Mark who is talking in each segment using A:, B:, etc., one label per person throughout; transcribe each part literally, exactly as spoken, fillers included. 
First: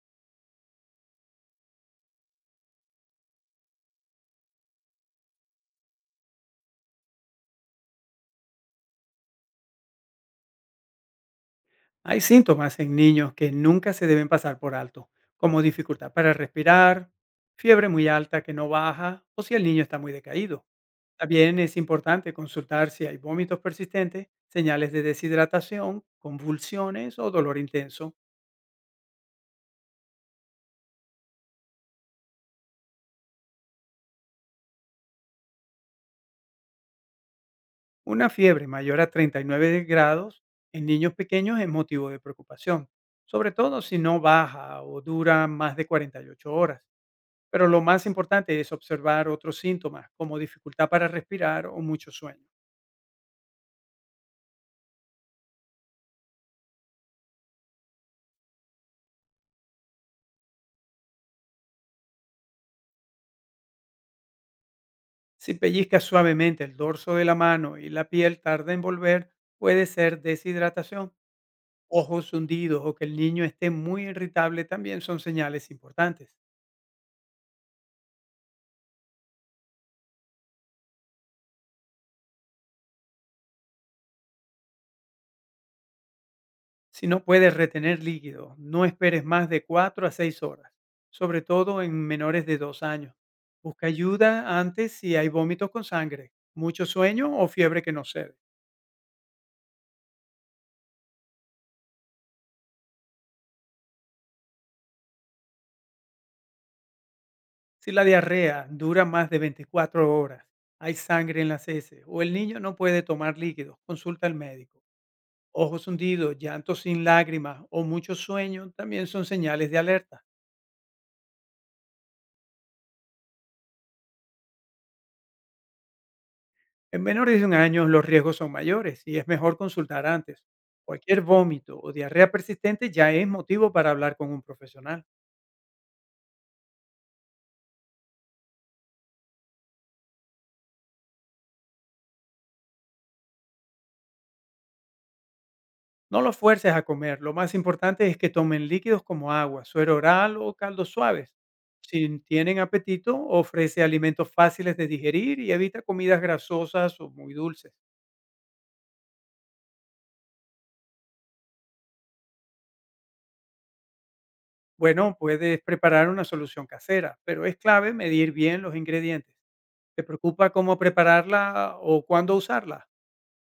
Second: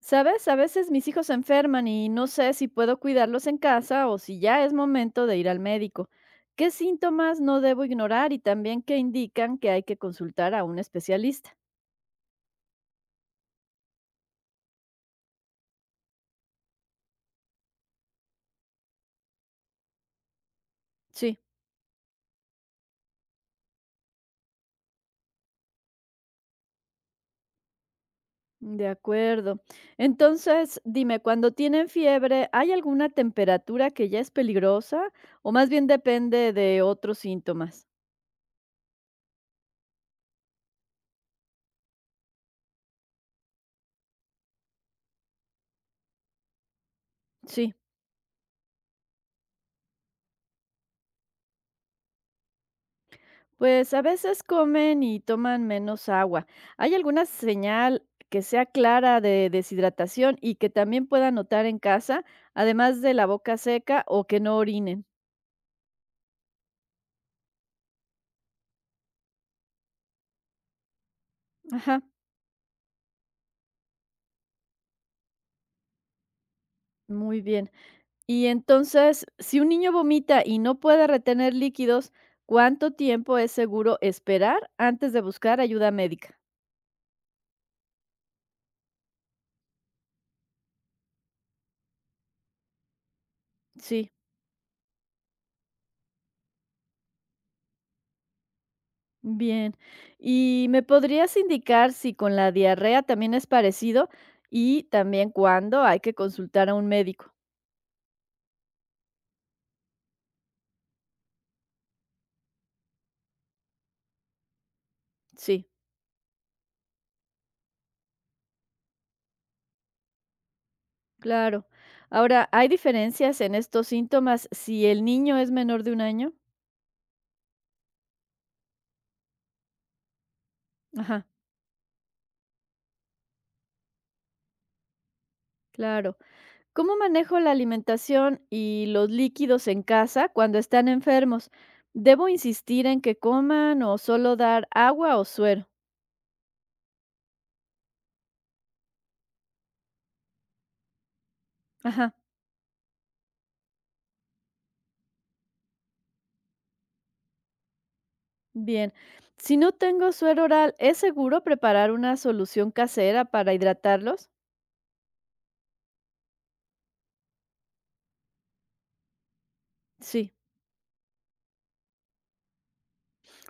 A: ¿Sabes? A veces mis hijos se enferman y no sé si puedo cuidarlos en casa o si ya es momento de ir al médico. ¿Qué síntomas no debo ignorar y también qué indican que hay que consultar a un especialista?
B: Hay síntomas en niños que nunca se deben pasar por alto, como dificultad para respirar, fiebre muy alta que no baja o si el niño está muy decaído.
A: Sí,
B: También es importante consultar si hay vómitos persistentes, señales de deshidratación, convulsiones o dolor intenso.
A: de acuerdo. Entonces, dime, cuando tienen fiebre, ¿hay alguna temperatura que ya es peligrosa o más bien depende de otros síntomas?
B: Una fiebre mayor a treinta y nueve grados en niños pequeños es motivo de preocupación, sobre todo si no baja o dura más de cuarenta y ocho horas. Pero
A: Sí.
B: lo más importante es observar otros síntomas como dificultad para respirar o mucho sueño.
A: Pues a veces comen y toman menos agua. ¿Hay alguna señal que sea clara de deshidratación y que también pueda notar en casa, además de la boca seca o que no orinen?
B: Si pellizcas suavemente el dorso de la mano y la piel tarda en volver, puede ser deshidratación.
A: Ajá,
B: Ojos hundidos o que el niño esté muy irritable también son señales importantes.
A: muy bien. Y entonces, si un niño vomita y no puede retener líquidos, ¿cuánto tiempo es seguro esperar antes de buscar ayuda médica?
B: Si no puedes retener líquido, no esperes más de cuatro a seis horas, sobre todo en menores de dos años. Busca
A: Sí.
B: ayuda antes si hay vómitos con sangre, mucho sueño o fiebre que no cede.
A: Bien. ¿Y me podrías indicar si con la diarrea también es parecido y también cuándo hay que consultar a un médico?
B: Si la diarrea dura más de veinticuatro horas, hay sangre en las heces o el niño no puede tomar líquidos, consulta al médico.
A: Sí,
B: Ojos hundidos, llantos sin lágrimas o mucho sueño también son señales de alerta.
A: claro. Ahora, ¿hay diferencias en estos síntomas si el niño es menor de un año?
B: En menores de un año los riesgos son mayores y es mejor consultar antes. Cualquier
A: Ajá,
B: vómito o diarrea persistente ya es motivo para hablar con un profesional.
A: claro. ¿Cómo manejo la alimentación y los líquidos en casa cuando están enfermos? ¿Debo insistir en que coman o solo dar agua o suero?
B: No los fuerces a comer, lo más importante es que tomen líquidos como agua, suero oral o caldos suaves.
A: Ajá.
B: Si tienen apetito, ofrece alimentos fáciles de digerir y evita comidas grasosas o muy dulces.
A: Bien, si no tengo suero oral, ¿es seguro preparar una solución casera para hidratarlos?
B: Bueno, puedes preparar una solución casera, pero es clave medir bien los ingredientes. ¿Te
A: Sí,
B: preocupa cómo prepararla o cuándo usarla?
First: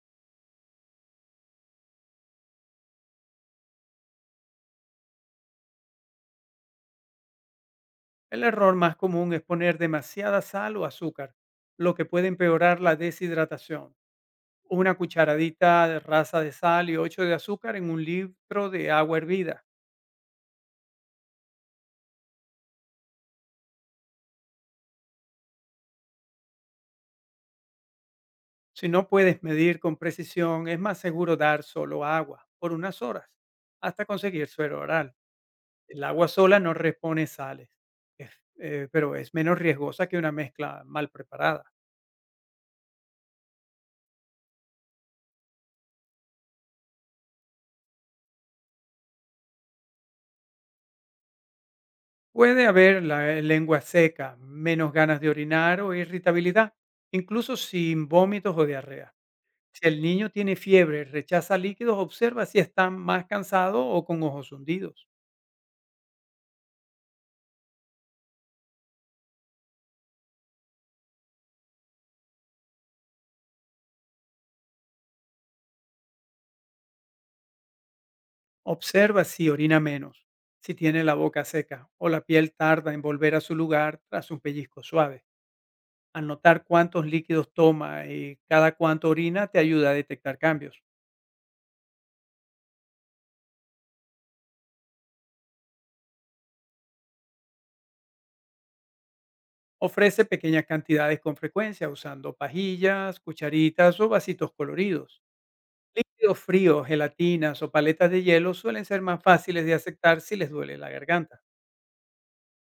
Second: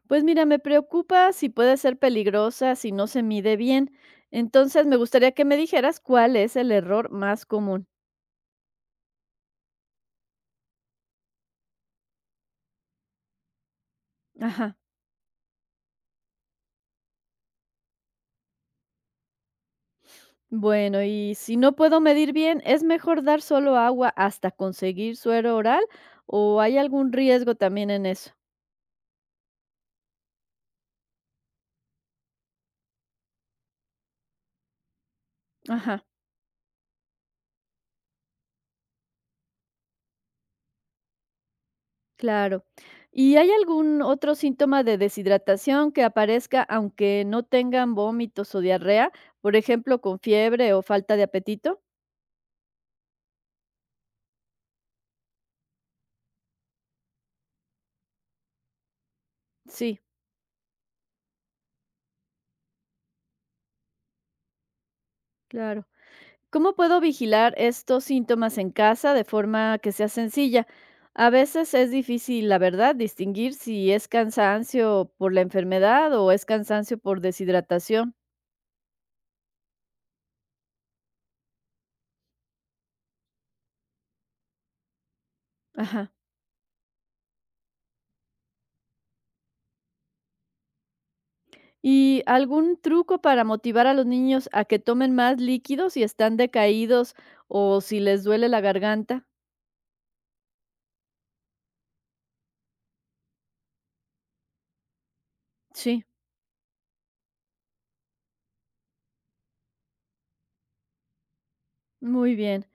A: pues mira, me preocupa si puede ser peligrosa si no se mide bien. Entonces, me gustaría que me dijeras cuál es el error más común.
B: El error más común es poner demasiada sal o azúcar, lo que puede empeorar la deshidratación.
A: Ajá.
B: Una cucharadita de raza de sal y ocho de azúcar en un litro de agua hervida.
A: Bueno, y si no puedo medir bien, ¿es mejor dar solo agua hasta conseguir suero oral o hay algún riesgo también en eso?
B: Si no puedes medir con precisión, es más seguro dar solo agua por unas horas hasta conseguir suero oral.
A: Ajá.
B: El agua sola no repone sales, es- eh, pero es menos riesgosa que una mezcla mal preparada.
A: Claro. ¿Y hay algún otro síntoma de deshidratación que aparezca aunque no tengan vómitos o diarrea? Por ejemplo, con fiebre o falta de apetito.
B: Puede haber la eh, lengua seca, menos ganas de orinar o irritabilidad, incluso sin vómitos o diarrea. Si
A: Sí,
B: el niño tiene fiebre, rechaza líquidos, observa si está más cansado o con ojos hundidos.
A: claro. ¿Cómo puedo vigilar estos síntomas en casa de forma que sea sencilla? A veces es difícil, la verdad, distinguir si es cansancio por la enfermedad o es cansancio por deshidratación.
B: Observa si orina menos, si tiene la boca seca o la piel tarda en volver a su lugar tras un pellizco suave.
A: Ajá.
B: Al notar cuántos líquidos toma y cada cuánto orina te ayuda a detectar cambios.
A: ¿Y algún truco para motivar a los niños a que tomen más líquidos si están decaídos o si les duele la garganta?
B: Ofrece pequeñas cantidades con frecuencia usando pajillas, cucharitas o vasitos coloridos.
A: Sí,
B: Líquidos fríos, gelatinas o paletas de hielo suelen ser más fáciles de aceptar si les duele la garganta.
A: muy bien.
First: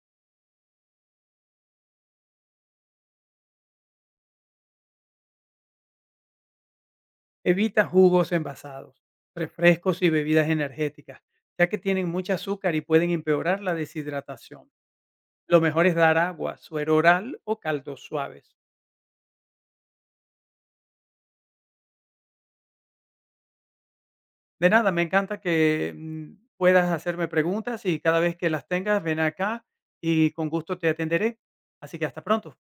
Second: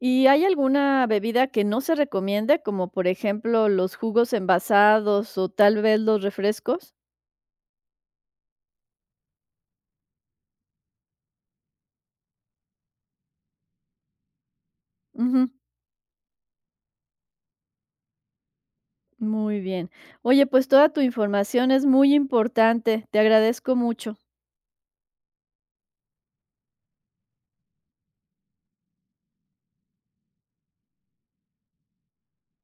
A: ¿Y hay alguna bebida que no se recomiende, como por ejemplo los jugos envasados o tal vez los refrescos?
B: Evita jugos envasados, refrescos y bebidas energéticas, ya que tienen mucho azúcar y pueden empeorar la deshidratación.
A: Ujú,
B: Lo mejor es dar agua, suero oral o caldos suaves.
A: muy bien. Oye, pues toda tu información es muy importante. Te agradezco mucho.
B: De nada, me encanta que mm, puedas hacerme preguntas y cada vez que las tengas, ven acá y con gusto te atenderé. Así que hasta pronto.